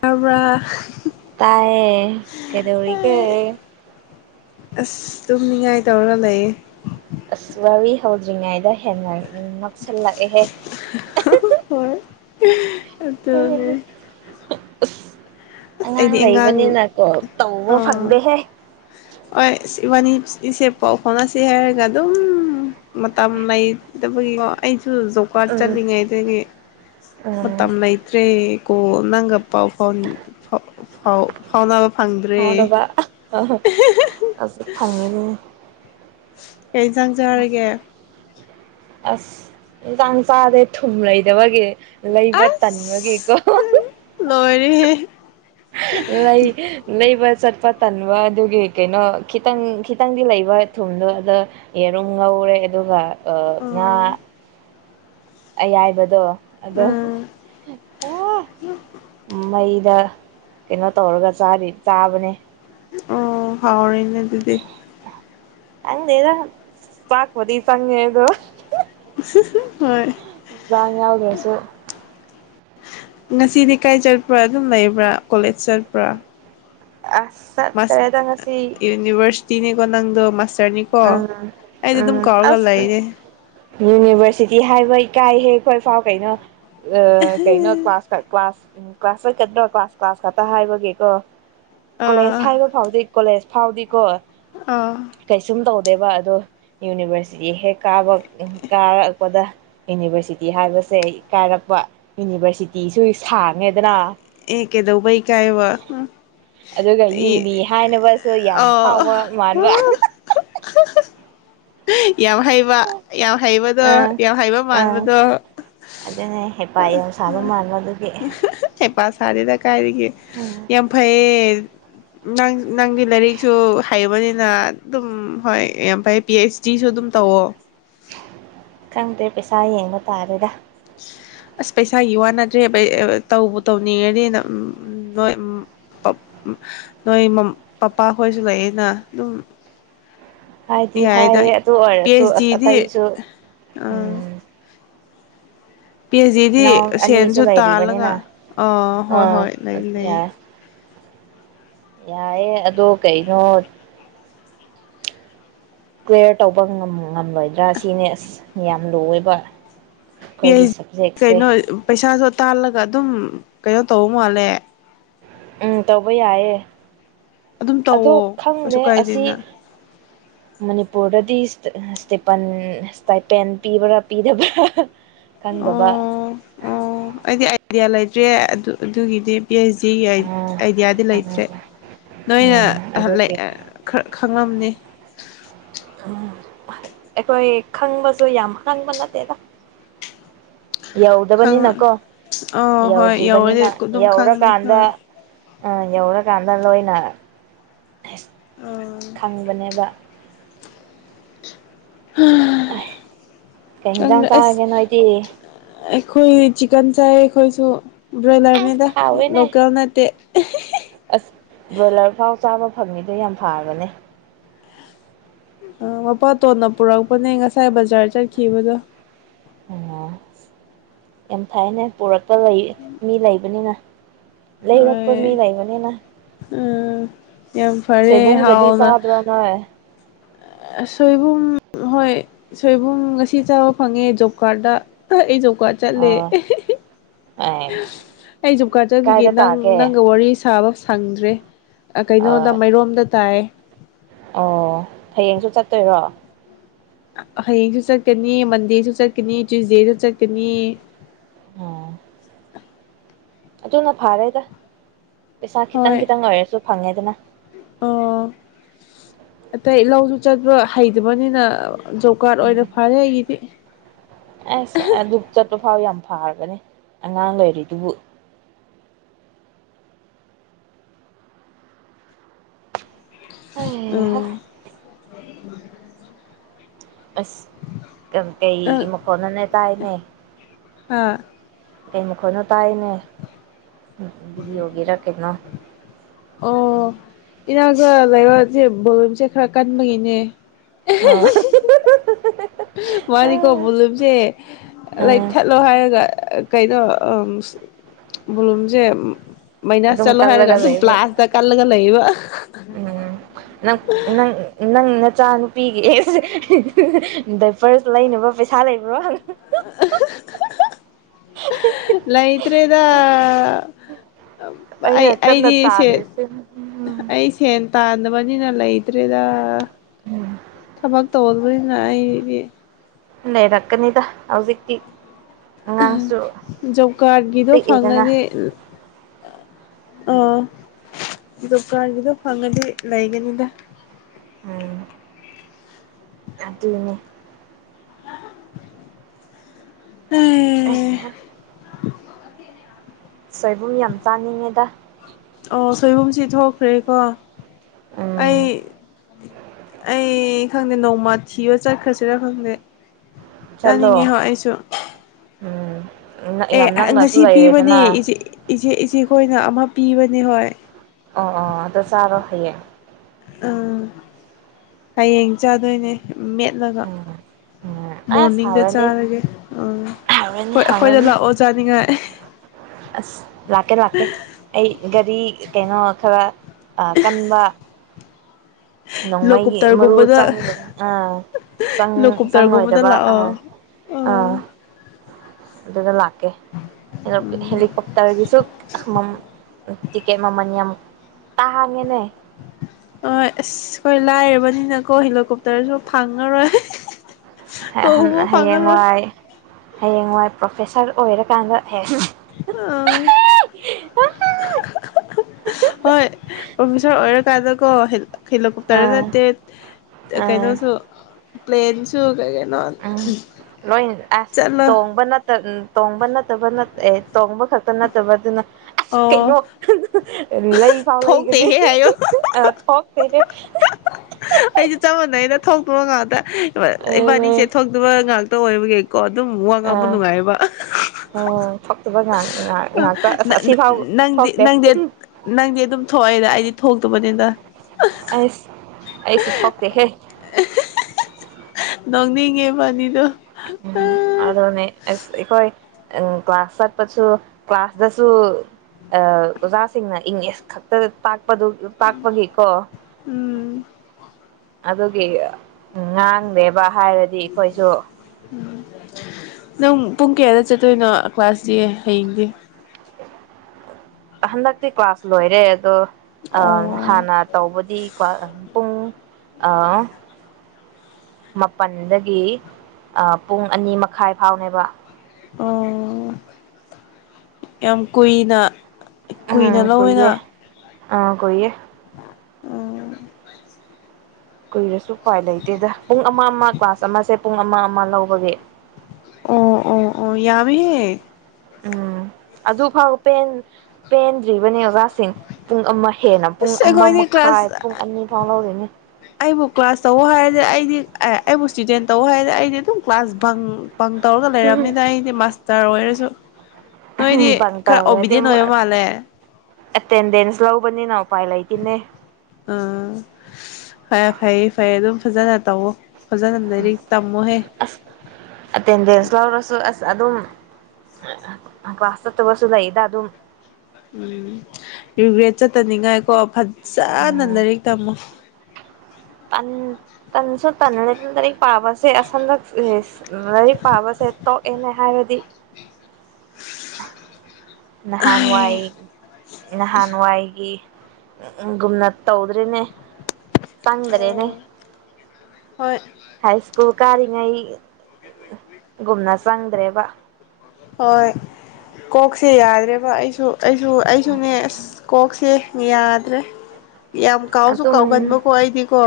ꯇꯔꯕ ꯇꯌꯦꯦ ꯀꯩꯗꯧꯔꯤꯒꯦ ꯑꯁ ꯇꯨꯝ ꯅꯤꯡꯉꯥꯏ ꯇꯧꯔ ꯂꯩꯌꯦ ꯊꯧꯗ꯭ꯔꯤꯉꯩꯗ ꯍꯦꯟꯅ ꯎꯝ ꯅꯥꯛꯁꯜꯂꯛꯑꯦꯍꯦ ꯎ ꯑꯗꯨꯗꯅꯦ ꯑꯁ ꯑꯉꯥꯡ ꯂꯩꯕꯅꯤꯅ ꯀꯣ ꯇꯧꯕ ꯐꯪꯗꯦꯍꯦ ꯍ ꯏꯕꯥꯅꯤ ꯏꯆꯦ ꯄꯥꯎ ꯍꯣꯠꯅꯁꯤ ꯍꯥꯏꯔꯒ ꯑꯗꯨꯝ ꯃꯇꯝ ꯂꯩꯇꯕꯒꯤꯀꯣ ꯑꯩ ꯑꯗꯨ ꯖꯣꯀꯥꯔꯠ ꯎꯝ ꯆꯠꯂꯤꯉꯩꯗꯒꯤ ꯎꯝ ꯃꯇꯝ ꯂꯩꯇ꯭ꯔꯦ ꯀꯣ ꯅꯪꯒ ꯄꯥꯎ ꯐꯥꯎꯥꯎ ꯐꯥꯎ ꯐꯥꯎꯅꯥ ꯐꯪꯗ꯭ꯔꯦ ꯐꯪꯔꯤ ꯀꯌꯥ ꯌꯦꯟꯁꯥꯡꯖꯔꯒꯦ ꯑꯁ ꯏꯟꯥꯡ ꯆꯥꯗꯦ ꯊꯨꯝ ꯂꯩꯗꯕꯒꯤ ꯂꯩꯕ ꯇꯟꯕꯒꯦꯀꯣ ꯍ ꯂꯩ ꯂꯩꯕ ꯆꯠꯄꯠ ꯇꯟꯕ ꯑꯗꯨꯒꯤ ꯀꯩꯅꯣ ꯈꯤꯇꯪ ꯈꯤꯇꯪꯗꯤ ꯂꯩꯕ ꯊꯨꯝꯗꯣ ꯑꯗ ꯌꯦꯔꯨꯝ ꯉꯧꯔꯦ ꯑꯗꯨꯒ ꯑꯣ ꯉ ꯑꯌꯥꯏꯕꯗꯣ ꯑꯗꯣ ꯎꯝ ꯃꯩꯗ ꯀꯩꯅꯩꯅꯣ ꯇꯧꯔꯒ ꯆꯥꯔꯤ ꯆꯥꯕꯅꯦ ꯑꯣ ꯍꯥꯎꯔꯦ ꯑꯗꯨꯗꯤ ꯍꯪꯗꯦ ꯄꯥꯛꯕꯗꯤ ꯏ ꯐꯪꯦ ꯑꯗꯨꯣ ꯍꯣꯏ ꯉ ꯌꯥꯎꯗꯁ ꯉꯁꯤꯗꯤꯀꯥꯏ ꯆꯠꯄ꯭ꯔꯥ ꯑꯗꯨꯝ ꯂꯩꯕ꯭ꯔꯥ ꯀꯣꯂꯦꯖ ꯆꯠꯄ꯭ꯔꯥ ꯑ ꯇꯔꯦꯗ ꯉꯁꯤ ꯇꯤꯟꯅꯦ ꯅꯣꯡꯗ ꯃꯁ ꯗꯅꯤꯀꯣ ꯎꯝ ꯑꯩꯗꯤ ꯑꯗꯨꯝ ꯎꯝ ꯀꯧꯔꯒ ꯑꯁ ꯂꯩꯔ ꯌꯨꯅꯤꯚꯔꯁꯤꯇꯤ ꯍꯥꯏꯕ ꯏꯀꯥꯏꯍꯦ ꯑꯩꯈꯣꯏ ꯐꯥꯎ ꯀꯩꯅꯣ ꯑ ꯀꯩꯅꯣ ꯀ꯭ꯂꯥꯁ ꯀ꯭ꯂꯥꯁ ꯎꯝ ꯀ꯭ꯂꯥꯁ ꯆꯠꯀꯗ꯭ꯔꯣ ꯀ꯭ꯂꯥꯁ ꯀ꯭ꯂꯥꯁ ꯈꯛꯇ ꯍꯥꯏꯕꯒꯤꯀꯣ ꯀꯣꯂꯦꯖ ꯍꯥꯏꯕ ꯐꯥꯎꯗꯤ ꯀꯣꯂꯦꯖ ꯐꯥꯎꯗꯤꯀꯣ ꯑ ꯀꯩꯁꯨꯝ ꯇꯧꯗꯦꯕ ꯑꯗꯣ ꯌꯨꯅꯤꯚꯔꯁꯤꯇꯤ ꯍꯦꯛ ꯀꯥꯕ ꯀꯥꯔꯛꯄꯗ ꯌꯨꯅꯤꯚꯔꯁꯤꯇꯤ ꯍꯥꯏꯕꯁꯦ ꯀꯥꯔꯛꯄ ꯌꯨꯅꯤꯚꯔꯁꯤꯇꯤꯁꯨ ꯁꯥꯡꯉꯦꯗꯅ ꯑꯦ ꯀꯦꯗꯧꯕꯩ ꯀꯥꯏꯕꯥ ꯑꯗꯨꯒ ꯌꯨꯅꯤ ꯍꯥꯏꯅꯕꯁꯨ ꯌꯥꯝ ꯑꯣ ꯐꯥꯎꯕ ꯃꯥꯟꯕꯥ [unintelligible] ꯌꯥꯝ ꯍꯩꯕ ꯌꯥꯝ ꯍꯩꯕꯗꯣ ꯑꯥ ꯌꯥꯝ ꯍꯩꯕ ꯑꯥ ꯃꯥꯟꯕꯗꯣ ꯑꯗꯨꯅꯦ ꯍꯦꯄꯥ ꯌꯥꯝ ꯁꯥꯕ ꯃꯥꯟꯕ ꯑꯗꯨꯒꯤ ꯁꯔꯦꯗ ꯀꯥꯏꯔꯤꯒꯦ ꯎꯝ ꯌꯥꯝ ꯐꯩꯌꯦ ꯅꯪ ꯅꯪꯒꯤ ꯂꯥꯏꯔꯤꯛꯁꯨ ꯍꯩꯕꯅꯤ ꯑꯗꯨꯝ ꯍꯣꯏ ꯌꯥꯝꯥꯏ ꯄꯤ ꯑꯩꯆ ꯗꯤꯁꯨ ꯑꯗꯨꯝ ꯇꯧꯋꯣ ꯈꯪꯗꯦ ꯄꯩꯁꯥ ꯌꯦꯡꯕ ꯇꯥꯔꯦꯗꯥ ꯑꯁ ꯄꯩꯁꯥꯒꯤ ꯋꯥꯅꯗꯇ‌ꯦ ꯇꯧꯕ ꯇꯧꯅꯤꯡꯉꯅꯤꯅ ꯅꯣꯏ ꯅꯣꯏ ꯄꯄꯥ ꯈꯣꯏꯁꯨ ꯂꯩꯑꯅ ꯑꯗꯨꯝ ꯍꯥꯏꯗꯤ ꯌꯥꯏꯗ ꯍꯥꯏꯌꯦ ꯑꯗꯨ ꯄꯤ ꯑꯣꯏꯔꯁꯨ ꯑꯩꯆ ꯑꯁ ꯗꯤꯗꯤ ꯑꯇꯩꯁꯨ ꯎꯝ ꯄꯤ ꯖꯤꯗꯤ ꯏꯅꯥꯎ ꯑꯅꯤꯁꯨ ꯁꯦꯟꯁꯨ ꯇꯥꯜꯂꯒ ꯂꯩꯔꯤꯕꯅꯤꯅ ꯑꯥ ꯍꯣꯏ ꯍꯣꯏ ꯂꯩ ꯂꯩ ꯌꯥꯏꯌꯦꯦ ꯑꯗꯣ ꯀꯩꯅꯣ ꯀ꯭ꯂꯤꯌꯥꯂꯤꯌꯥꯔ ꯇꯧꯕ ꯉꯝꯂꯣꯏꯗ꯭ꯔꯥ ꯁꯤꯅꯦ ꯑꯁ ꯌꯥꯝ ꯂꯨꯕ ꯄꯁ ꯀꯩꯅꯣ ꯄꯩꯁꯥꯁꯨꯣ ꯇꯥꯜꯂꯒ ꯑꯗꯨꯝ ꯀꯩꯅꯣ ꯇꯧꯕ ꯃꯥꯜꯂꯦ ꯎꯝ ꯇꯧꯕ ꯌꯥꯌꯦꯦ ꯑꯗꯨꯝ ꯇꯧꯋꯣ ꯀꯩꯁꯨ ꯀꯥꯏꯗꯦꯅ ꯃꯅꯤꯄꯨꯔꯗꯗꯤ ꯏꯁꯇꯄ ꯏꯁꯇꯄꯦꯟ ꯄꯤꯕ꯭ꯔꯥ ꯄꯤꯗꯕ꯭ꯔꯥ ꯈꯪꯗꯕ ꯑꯣ ꯑꯣ ꯑꯩꯗꯤ ꯑꯥꯏꯗꯤꯌꯥ ꯂꯩ ꯇ꯭ꯔꯦ ꯑꯗꯨ ꯑꯗꯨꯒꯤꯗꯤ ꯄꯤ ꯑꯩꯆ ꯖꯤꯒꯤ ꯎꯝ ꯑꯥꯏꯗꯤꯌꯥꯗꯤ ꯎꯝ ꯂꯩꯇ꯭ꯔꯦ ꯅꯣꯏꯅ ꯎꯝ ꯑꯗꯨꯒꯤ ꯈꯪꯉꯝꯅꯤ ꯎꯝ ꯑꯩꯈꯣꯏ ꯈꯪꯕꯁꯨ ꯌꯥꯝ ꯍꯪꯕ ꯅꯠꯇꯦꯗ ꯌꯧꯗꯕꯅꯤꯅꯀꯣ ꯑꯣ ꯍꯣꯏ ꯌꯧꯔꯗꯤ ꯌꯧꯗ꯭ꯔꯤꯕꯅꯤꯅ ꯑꯗꯨꯝ ꯈꯪꯅꯤ ꯌꯧꯔꯀꯥꯟꯗ ꯍꯣꯏ ꯑ ꯌꯦꯂ ꯀꯗꯅꯣꯏꯅ ꯑꯣ ꯈꯪꯕꯅꯦꯕ ꯑ ꯀꯩ ꯌꯦꯟꯁꯥꯡ ꯆꯥꯔꯒꯦ ꯅꯣꯏꯗꯤ ꯈꯣꯏ ꯆꯤꯛꯟ ꯆꯥꯏ ꯈꯣꯏꯁꯨꯣ ꯕ꯭ꯔꯣꯏꯂꯔꯅꯤꯗ ꯑꯁ ꯍꯥꯎꯋꯦꯅꯦ ꯂꯣꯀꯦꯜ ꯅꯠꯇꯦ ꯎ ꯑꯁ ꯕ꯭ꯔꯣꯏꯂꯔ ꯐꯥꯎ ꯆꯥꯕ ꯐꯪꯉꯤꯗꯣ ꯌꯥꯝ ꯐꯔꯕꯅꯦ ꯑ ꯃꯄꯥ ꯇꯣꯟꯅ ꯄꯨꯔꯛꯄꯅꯦ ꯉꯁꯥꯏ ꯕꯖꯥꯔ ꯆꯠꯈꯤꯕꯗꯣ ꯎ ꯑꯦꯝ ꯊꯥꯏꯅꯦ ꯄꯔꯛ ꯂꯄ ꯂꯩ ꯃꯤ ꯂꯩꯕꯅꯤꯅ ꯂꯩꯔꯄ ꯃꯤ ꯂꯩꯕꯅꯤꯅ ꯎ ꯌꯥꯝ ꯐꯔꯦ ꯁꯣꯏꯕꯨꯝꯒꯗꯤ ꯍꯥꯎꯅ ꯆꯥꯗ꯭ꯔꯣ ꯅꯣꯏ ꯁꯣꯏꯕꯨꯝ ꯍꯣꯏ ꯁꯣꯏꯕꯨꯝ ꯉꯁꯤ ꯆꯥꯕ ꯐꯪꯉꯦ ꯖꯣꯕ ꯀꯥꯔꯗ ꯑꯩ ꯖ ꯀꯥ ꯆꯠꯂꯦ ꯑꯥ ꯑꯦ ꯑꯩ ꯖꯨꯀꯥꯔ ꯆꯠꯄꯤꯒꯦ ꯀꯥꯏꯗ ꯅꯪ ꯇꯥꯒꯦ ꯅꯪꯒ ꯋꯥꯔꯤ ꯁꯥꯕ ꯁꯪꯗ꯭ꯔꯦ ꯀꯩꯅꯣꯗ ꯑꯥ ꯃꯔꯣꯝꯗ ꯇꯥꯏ ꯑꯣ ꯍꯌꯦꯡꯁꯨ ꯆꯠꯇꯣꯏꯔꯣ ꯍꯌꯦꯡꯁꯨ ꯆꯠꯀꯅꯤ ꯃꯟꯗꯦꯁꯨ ꯆꯠꯀꯅꯤ ꯇ꯭ꯋꯨꯁꯗꯦꯁꯨ ꯆꯠꯀꯅꯤ ꯑꯣ ꯑꯆꯅ ꯐꯥꯔꯦꯗ ꯄꯩꯁꯥꯈꯤ ꯍꯣꯏ ꯇꯪꯈꯤꯪ ꯑꯣꯏ ꯍꯥꯏꯦꯁꯨ ꯐꯪꯉꯦꯗꯅ ꯑꯣ ꯑꯇꯩ ꯂꯧꯁꯨ ꯆꯠꯄ ꯍꯩꯇꯕꯅꯤꯅ ꯖꯣꯕ ꯀꯥꯔꯗ ꯑꯣꯏꯅꯔ ꯐꯔꯦ ꯑꯩꯒꯤꯗꯤ ꯑꯦꯁ ꯆ ꯐꯥꯎ ꯌꯥꯝ ꯐꯥꯔꯒꯅꯤ ꯑꯉꯥꯡ ꯂꯩꯔꯤꯗꯨꯕꯨ ꯑꯦ ꯎꯝ ꯑꯁ ꯅꯪ ꯀꯩꯒꯤ ꯃꯨꯀꯣꯅꯅꯦ ꯇꯥꯥꯏꯅꯦ ꯍꯥ ꯀꯩ ꯃꯈꯣꯏꯅꯣ ꯇꯥꯏꯅꯦ ꯕꯤꯒꯤꯔ ꯀꯅꯣ ꯏꯅꯥꯛꯁꯨ ꯂꯩꯕꯁꯦ ꯕꯣꯂꯨꯝꯁꯦ ꯈꯔ ꯀꯟꯕꯒꯤꯅꯦ ꯑ ꯃꯥꯅꯤꯀꯣ ꯄꯨꯂꯨꯝꯁꯦ ꯂꯩ ꯎꯝ ꯊꯠꯂꯣ ꯍꯥꯏꯔꯒ ꯀꯩꯅꯣ ꯕꯣꯂꯨꯝꯁꯦ ꯃꯥꯏꯅꯥꯁ ꯑꯗꯨꯝ ꯆꯠꯂꯣ ꯍꯥꯏꯔꯒ ꯀꯜꯂꯒ ꯑꯗꯨꯝ ꯂꯩꯕ ꯄ꯭ꯂꯥꯁꯇ ꯀꯜꯂꯒ ꯂꯩꯌꯦꯕ ꯎꯝ ꯏꯆꯥ ꯅꯨꯨꯄꯤꯒꯤ ꯑꯦꯁꯦ ꯗꯥꯏꯄꯔꯁ ꯂꯩꯅꯕ ꯄꯩꯁꯥ ꯂꯩꯕ꯭ꯔꯣ ꯂꯥꯏꯇ꯭ꯔꯦꯗ ꯑꯩ ꯑꯩꯅ ꯀꯟꯅ ꯑꯩꯗꯤ ꯁꯦ ꯇꯥꯜꯂꯤꯁꯦ ꯎꯝ ꯑꯩꯗꯤ ꯁ‌ꯦ ꯇꯥꯟꯗ ꯃꯅꯤ ꯅꯂ ꯏꯇ꯭ꯔꯦꯗ ꯊꯕꯥꯛ ꯇꯧꯑꯣ ꯑꯩꯣꯏ ꯉꯏꯕꯤ ꯂꯩ ꯗꯀꯅꯤꯗ ꯍꯧꯖꯤꯛꯇꯀꯤꯤ ꯖꯣꯕ ꯀꯥꯔꯠꯒꯤꯗꯣ ꯄꯤꯛꯏꯗꯅ ꯐꯪꯉꯅꯤ ꯑꯣ ꯗꯀꯥꯟꯒꯤꯗꯣ ꯐꯒ ꯂꯩꯒꯅꯤꯗ ꯎꯝ ꯑꯗꯨꯗꯅꯦ ꯑꯩꯅꯦ ꯁꯣꯏꯕꯨꯝ ꯌꯥꯝ ꯆꯥꯅꯤꯡꯉꯦꯗ ꯑꯣ ꯁꯣꯏꯕꯨꯝꯁꯤ ꯊꯣꯛꯈ꯭ꯔꯦꯀꯣ ꯎꯝ ꯑꯩ ꯑꯩ ꯈꯪꯗꯦ ꯅꯣꯡꯃ ꯊꯤꯕ ꯆꯠꯈ꯭ꯔꯁꯤꯔꯥ ꯈꯪꯗꯦ ꯆꯠꯂꯣ ꯆꯥꯅꯤꯡꯉꯤꯍꯣ ꯑꯩꯁꯨ ꯎꯝ ꯌꯥꯝ ꯑꯦ ꯅꯛꯅꯁꯨ ꯉꯁꯤ ꯂꯩꯔꯦꯗꯅ ꯄꯤꯕꯅꯦꯆ ꯏꯆꯦ ꯏꯆꯦꯈꯣꯏꯅ ꯑꯃ ꯄꯤꯕꯅꯦ ꯍꯣꯏ ꯑꯣ ꯑꯣ ꯑꯗꯨꯗꯣ ꯆꯥꯔꯣ ꯍꯌꯦꯡ ꯑꯥ ꯍꯌꯦꯡ ꯆꯥꯗꯣꯏꯅꯦ ꯃꯦꯠꯂꯒ ꯎꯝ ꯎꯝ ꯑꯁ ꯃꯣꯔꯅꯤꯡꯗ ꯍꯥꯎꯔꯅꯤ ꯆꯥꯔꯒꯦꯥ ꯑꯩꯣꯏ ꯍꯥꯎꯔꯅꯤ ꯑꯩꯈꯣꯏꯗ ꯍꯥꯎꯔꯅꯤ ꯂꯥꯛꯑꯣ ꯆꯥꯅꯤꯡꯉꯥꯏ ꯑꯁ ꯂꯥꯛꯀꯦ ꯂꯥꯛꯀꯦ ꯑꯩ ꯒꯥꯔꯤ ꯀꯩꯅꯣ ꯈꯔ ꯀꯟꯕ ꯅꯣꯡꯃꯩꯒꯤ ꯃꯔꯨ ꯆꯪ ꯂꯣꯀꯨꯞꯇꯔꯒꯨꯝꯕꯗ ꯑꯪ ꯂꯣꯀꯨꯞꯇꯔꯒꯨꯝꯕꯗ ꯆꯪꯉꯣꯏꯗꯕ ꯑ ꯂꯥꯛꯑꯣ ꯑ ꯑꯥ ꯑꯗꯨꯗ ꯂꯥꯛꯀꯦ ꯗꯣꯛ ꯇꯥꯔꯒꯤ ꯆꯨꯝ ꯇꯤꯀꯦ ꯃꯃꯥ ꯇꯥꯥꯉꯅꯦ ꯍ ꯑꯁ ꯑꯩꯈꯣꯏ ꯂꯥꯏꯔꯕꯅꯤꯅꯀꯣ ꯍꯦꯂꯤꯀꯣꯞꯇꯔꯁꯨ ꯐꯪꯉꯔꯣꯏ ꯇꯣꯡꯕ ꯍꯌꯦꯡ ꯐꯪꯉꯔꯣꯏ ꯋꯥꯏ ꯍꯌꯦꯡꯋꯥꯏ ꯄ꯭ꯔꯣꯐꯦꯁꯔ ꯑꯣꯏꯔꯀꯥꯟꯗ ꯍꯦꯛ ꯑ ꯍꯣꯏ ꯄꯐꯁ ꯑꯣꯏꯔ ꯀꯥꯖ ꯀꯣ ꯍꯦꯜ ꯈꯤꯂꯣꯛꯄꯇꯔ ꯑꯥ ꯅꯠꯇꯦ ꯑꯥ ꯀꯩꯅꯣꯁꯨ ꯄ꯭ꯂꯦꯟꯁꯨꯨ ꯀꯒꯦ ꯎꯝ ꯂꯣꯏ ꯑꯁ ꯆꯠꯂꯣ ꯇꯣꯡꯕ ꯇꯣꯡꯕ ꯅꯠꯇꯕ ꯑꯦ ꯇꯣꯡꯕ ꯈꯛꯇ ꯅꯠꯇꯕ ꯑꯗꯨꯅ ꯑꯁ ꯑꯣ ꯀꯩꯅꯣ ꯂꯩ ꯐꯥꯎ ꯂꯩꯒꯅꯤ ꯊꯣꯛꯇꯦꯍꯦ ꯍꯥꯏꯌꯣ ꯊꯣꯛꯇꯦꯅꯦ ꯊꯧꯇꯣꯔ ꯉꯥꯛꯇ ꯏꯕꯥꯅꯤꯁꯦ ꯊꯣꯛꯇꯕ ꯉꯥꯛꯇ ꯑꯣꯏꯕꯒꯤ ꯀꯣ ꯑꯗꯨꯝ ꯃ ꯑ ꯉꯕꯨ ꯅꯨꯡꯉꯥꯏꯕ ꯑꯣ ꯊꯣꯛꯇꯕ ꯉꯥꯛ ꯉꯥꯛꯇ ꯑꯁ ꯑꯁꯤꯐꯥꯎ ꯅꯪꯗꯤ ꯊꯣꯛꯇꯦ ꯅꯪꯗꯤ ꯅꯪꯗꯤ ꯑꯗꯨꯝ ꯊꯣꯛꯑꯦꯗ ꯑꯩꯗꯤ ꯊꯣꯛꯇꯕꯅꯤꯗ ꯑꯩꯁ ꯑꯩꯁꯨ ꯊꯣꯛꯇꯦꯍꯦ ꯃꯥꯡꯅꯤꯒꯦ ꯄꯅꯤꯗ ꯎꯝ ꯑꯗꯅꯦꯁ ꯑꯩꯈꯣꯏ ꯎ ꯀ꯭ꯂꯥꯁ ꯆꯠꯄꯁꯨ ꯀ꯭ꯂꯥꯁꯇꯁꯨ ꯑꯣꯖꯥꯁꯤꯡꯅ ꯏꯪꯂꯤꯁ ꯈꯛꯇꯗ ꯇꯥꯛꯄꯗꯨ ꯇꯥꯛꯄꯒꯤꯀꯣ ꯎꯝ ꯑꯗꯨꯒꯤ ꯉꯥꯡꯗꯦꯕ ꯍꯥꯏꯔꯗꯤ ꯑꯩꯈꯣꯏꯁꯨ ꯅꯪ ꯄꯨꯡ ꯀꯌꯥꯗ ꯆꯠꯇꯣꯏꯅꯣ ꯀ꯭ꯂꯥꯁꯗꯤ ꯍꯌꯦꯡꯗꯤ ꯍꯟꯗꯛꯇꯤ ꯀ꯭ꯂꯥꯁ ꯂꯣꯏꯔꯦ ꯑꯗꯣ ꯑ ꯑꯣ ꯍꯥꯟꯅ ꯇꯧꯕꯗꯤ ꯄꯨꯡ ꯃꯥꯄꯜꯗꯒꯤ ꯄꯨꯡ ꯑꯅꯤ ꯃꯈꯥꯏ ꯐꯥꯎꯅꯦꯕ ꯑꯣ ꯌꯥꯝ ꯀꯨꯏꯅ ꯀꯨꯏꯅ ꯂꯧꯅ ꯀꯨꯏꯌꯦ ꯑꯥ ꯀꯣꯏꯌꯦ ꯑꯣ ꯀꯨꯏꯔꯁꯨ ꯎꯄꯥꯏ ꯂꯩꯇꯦꯗ ꯄꯨꯡ ꯑꯃ ꯑꯃ ꯀ꯭ꯂꯥꯁ ꯑꯃꯁꯦ ꯄꯨꯡ ꯑꯃ ꯑꯃ ꯂꯧꯕꯒꯤꯦ ꯑꯣ ꯑꯣ ꯑꯣ ꯌꯥꯃꯤ ꯍꯦ ꯎꯝ ꯑꯗꯨ ꯐꯥꯎ ꯄꯦꯟꯗ꯭ꯔꯤꯕꯅꯦꯕ ꯑꯣꯥ ꯁꯤꯡ ꯄꯨꯡ ꯑꯃ ꯍꯦꯟꯅ ꯄꯨꯡ ꯑꯁ ꯑꯃ ꯑꯩꯈꯣꯏꯗꯤ ꯃꯈꯥꯏ ꯀ꯭ꯂꯥꯁ ꯄꯨꯡ ꯑꯅꯤ ꯐꯥꯎ ꯂꯧꯔꯤꯅꯤ ꯑꯩꯕꯨ ꯀ꯭ꯂꯥꯁ ꯇꯧ ꯍꯥꯏꯔꯗꯤ ꯑꯩꯗꯤ ꯑꯦ ꯑꯩꯕꯨ ꯏꯁꯇꯨꯗꯦꯟ ꯇꯧ ꯍꯥꯏꯗꯅ ꯑꯩꯗꯤ ꯑꯗꯨꯝ ꯀ꯭ꯂꯥꯁ ꯕꯪ ꯄꯪ ꯇꯧꯔꯒ ꯂꯩꯔꯕꯝꯅꯤꯅ ꯑꯩꯗꯤ ꯃꯥꯁꯇꯔ ꯑꯣꯏꯔꯁꯨ ꯅꯣꯏꯗꯤ ꯕꯪ ꯈꯔ ꯇꯧꯔꯗꯤ ꯑꯣꯕꯤꯗꯦꯟ ꯑꯃꯨꯛ ꯑꯣꯏꯕ ꯃꯥꯜꯂꯦ ꯑꯦꯇꯦꯟꯗꯦꯟꯁ ꯂꯧꯕꯅꯤꯅ ꯎꯄꯥꯏ ꯂꯩꯇꯦꯅꯦ ꯑ ꯐ ꯐꯌꯦ ꯐꯩꯌꯦꯦ ꯑꯗꯨꯝ ꯐꯖꯅ ꯇꯧꯋ ꯁ ꯑꯇꯦꯟꯗꯦꯟꯁ ꯂꯔꯁꯨ ꯑꯗꯨꯝ ꯀ꯭ꯂꯥꯁ ꯆꯠꯇꯕꯁꯨ ꯂꯩꯗ ꯑꯗꯨꯝ ꯎꯝ ꯔꯤꯒ꯭ꯔꯦꯠ ꯆꯠꯇꯅꯤꯡꯉꯥꯏ ꯀꯣ ꯆꯥꯅ ꯂꯥꯏꯔꯤꯛ ꯇꯝꯃꯨ ꯄ ꯇꯁ ꯇ ꯇꯔ ꯄꯥꯕꯁꯦ ꯁꯟꯗꯛ ꯂꯥꯏꯔꯤꯛ ꯄꯥꯕꯁꯦ ꯇꯣꯛꯑꯦꯅꯦ ꯍꯥꯏꯔꯗꯤ ꯅꯍꯥꯟꯋꯥꯏ ꯑꯣ ꯅꯍꯥꯟꯋꯥꯏꯒꯤ ꯎꯝ ꯎ ꯒꯨꯝꯅ ꯇꯧꯗ꯭ꯔꯤꯅꯦ ꯐꯥꯡꯗꯔꯦꯅꯦ ꯍꯣꯏ ꯍꯩ ꯁꯀꯨꯜ ꯀꯥꯔꯤꯉꯩ ꯒꯨꯝꯅ ꯆꯪꯗ꯭ꯔꯦꯕ ꯍꯣꯏ ꯀꯣꯛꯁꯦ ꯌꯥꯗ꯭ꯔꯦꯕ ꯑꯩꯁꯨ ꯑꯩꯁꯨ ꯑꯩꯁꯨꯅꯦ ꯑꯁ ꯀꯣꯛꯁꯦ ꯌꯥꯗꯦ ꯌꯥꯝ ꯀꯥꯎꯁꯨ ꯑꯗꯨꯝ ꯀꯥꯎꯒꯟꯕꯀꯣ ꯑꯩꯗꯤꯀꯣ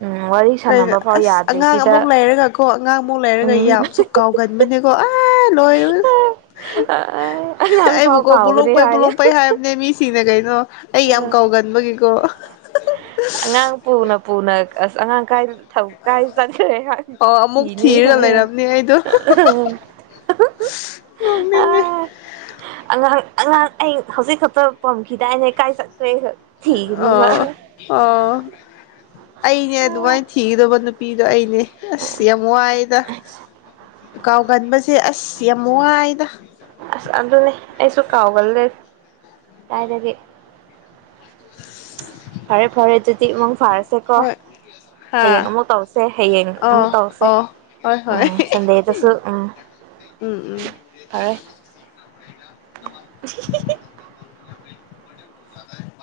ꯎꯝ ꯋꯥꯔꯤ ꯀꯩꯅꯣ ꯁꯥꯟꯅꯕ ꯐꯥꯎ ꯑꯁ ꯌꯥꯗ꯭ꯔꯤ ꯑꯉꯥꯡ ꯁꯤꯗ ꯑꯃꯨꯛ ꯂꯩꯔꯒꯀꯣ ꯑꯉꯥꯡꯃꯨꯛ ꯂꯩꯔꯒ ꯎꯝ ꯌꯥꯝꯁꯨ ꯀꯥꯎꯒꯟꯕꯅꯦꯀꯣ ꯑꯁ ꯂꯣꯏ ꯑꯉꯥꯡ ꯐꯥꯎ ꯑꯩꯕꯨꯀꯣ ꯀꯥꯎꯈ꯭ꯔꯦ ꯕꯨꯂꯣꯡꯄꯩ ꯍꯥꯏ ꯕꯨꯂꯣꯡꯄꯩ ꯍꯥꯏꯕꯅꯦ ꯃꯤꯁꯤꯡꯅ ꯀꯩ ꯑꯩ ꯌꯥꯝ ꯀꯥꯎꯒꯟꯕꯒꯤꯀꯣ ꯉꯥꯡ ꯄꯨꯅ ꯄꯨꯅ ꯑꯁ ꯑꯉꯥꯡ ꯀꯥꯏ ꯊꯧꯒꯥꯏꯖꯈꯦ ꯍ ꯑꯣ ꯑꯃꯨꯛ ꯊꯤꯅꯤ ꯊꯤꯔꯒ ꯍꯥꯏ ꯂꯩꯔꯝꯅꯤ ꯑꯩꯗꯣ ꯑ ꯅꯣꯛꯅꯤꯡꯉꯦ ꯑꯉꯥꯡ ꯑꯩ ꯍꯧꯖꯤꯛ ꯈꯛꯇ ꯄꯝꯈꯤꯗꯏꯅ ꯀꯥꯏ ꯊꯅꯦ ꯑꯣ ꯑꯣ ꯑꯩꯅꯦ ꯑꯗꯨꯃꯥꯏꯅ ꯊꯤꯒꯗꯕ ꯅꯨꯄꯤꯗꯣ ꯑꯩꯅꯦ ꯑꯁ ꯌꯥꯝꯃ ꯋꯥꯏꯗ ꯀꯥꯎ ꯀꯟꯕꯁꯦ ꯑꯁ ꯌꯥꯝꯏꯗ ꯑꯁ ꯑꯗꯨꯅꯦ ꯑꯩꯁꯨ ꯀꯥꯎꯒꯜꯂꯦ ꯇꯥꯏꯗꯒꯤ ꯐꯔꯦ ꯐꯔꯦꯠꯇ ꯃꯪ ꯐꯔ ꯆꯁꯦꯀꯣ ꯍꯣꯏ ꯍꯥ ꯍꯌꯦꯡ ꯑꯃꯨꯛ ꯇꯧꯁꯦ ꯍꯌꯦꯡ ꯑꯣ ꯑꯃꯨꯛ ꯇꯧꯁꯦ ꯑꯣ ꯍꯣꯏ ꯍꯣꯏ ꯎꯝ ꯁꯟꯗꯦꯗꯁꯨ ꯎꯝ ꯎꯝ ꯎꯝ ꯐꯔꯦ [unintelligible] ꯑꯗꯨ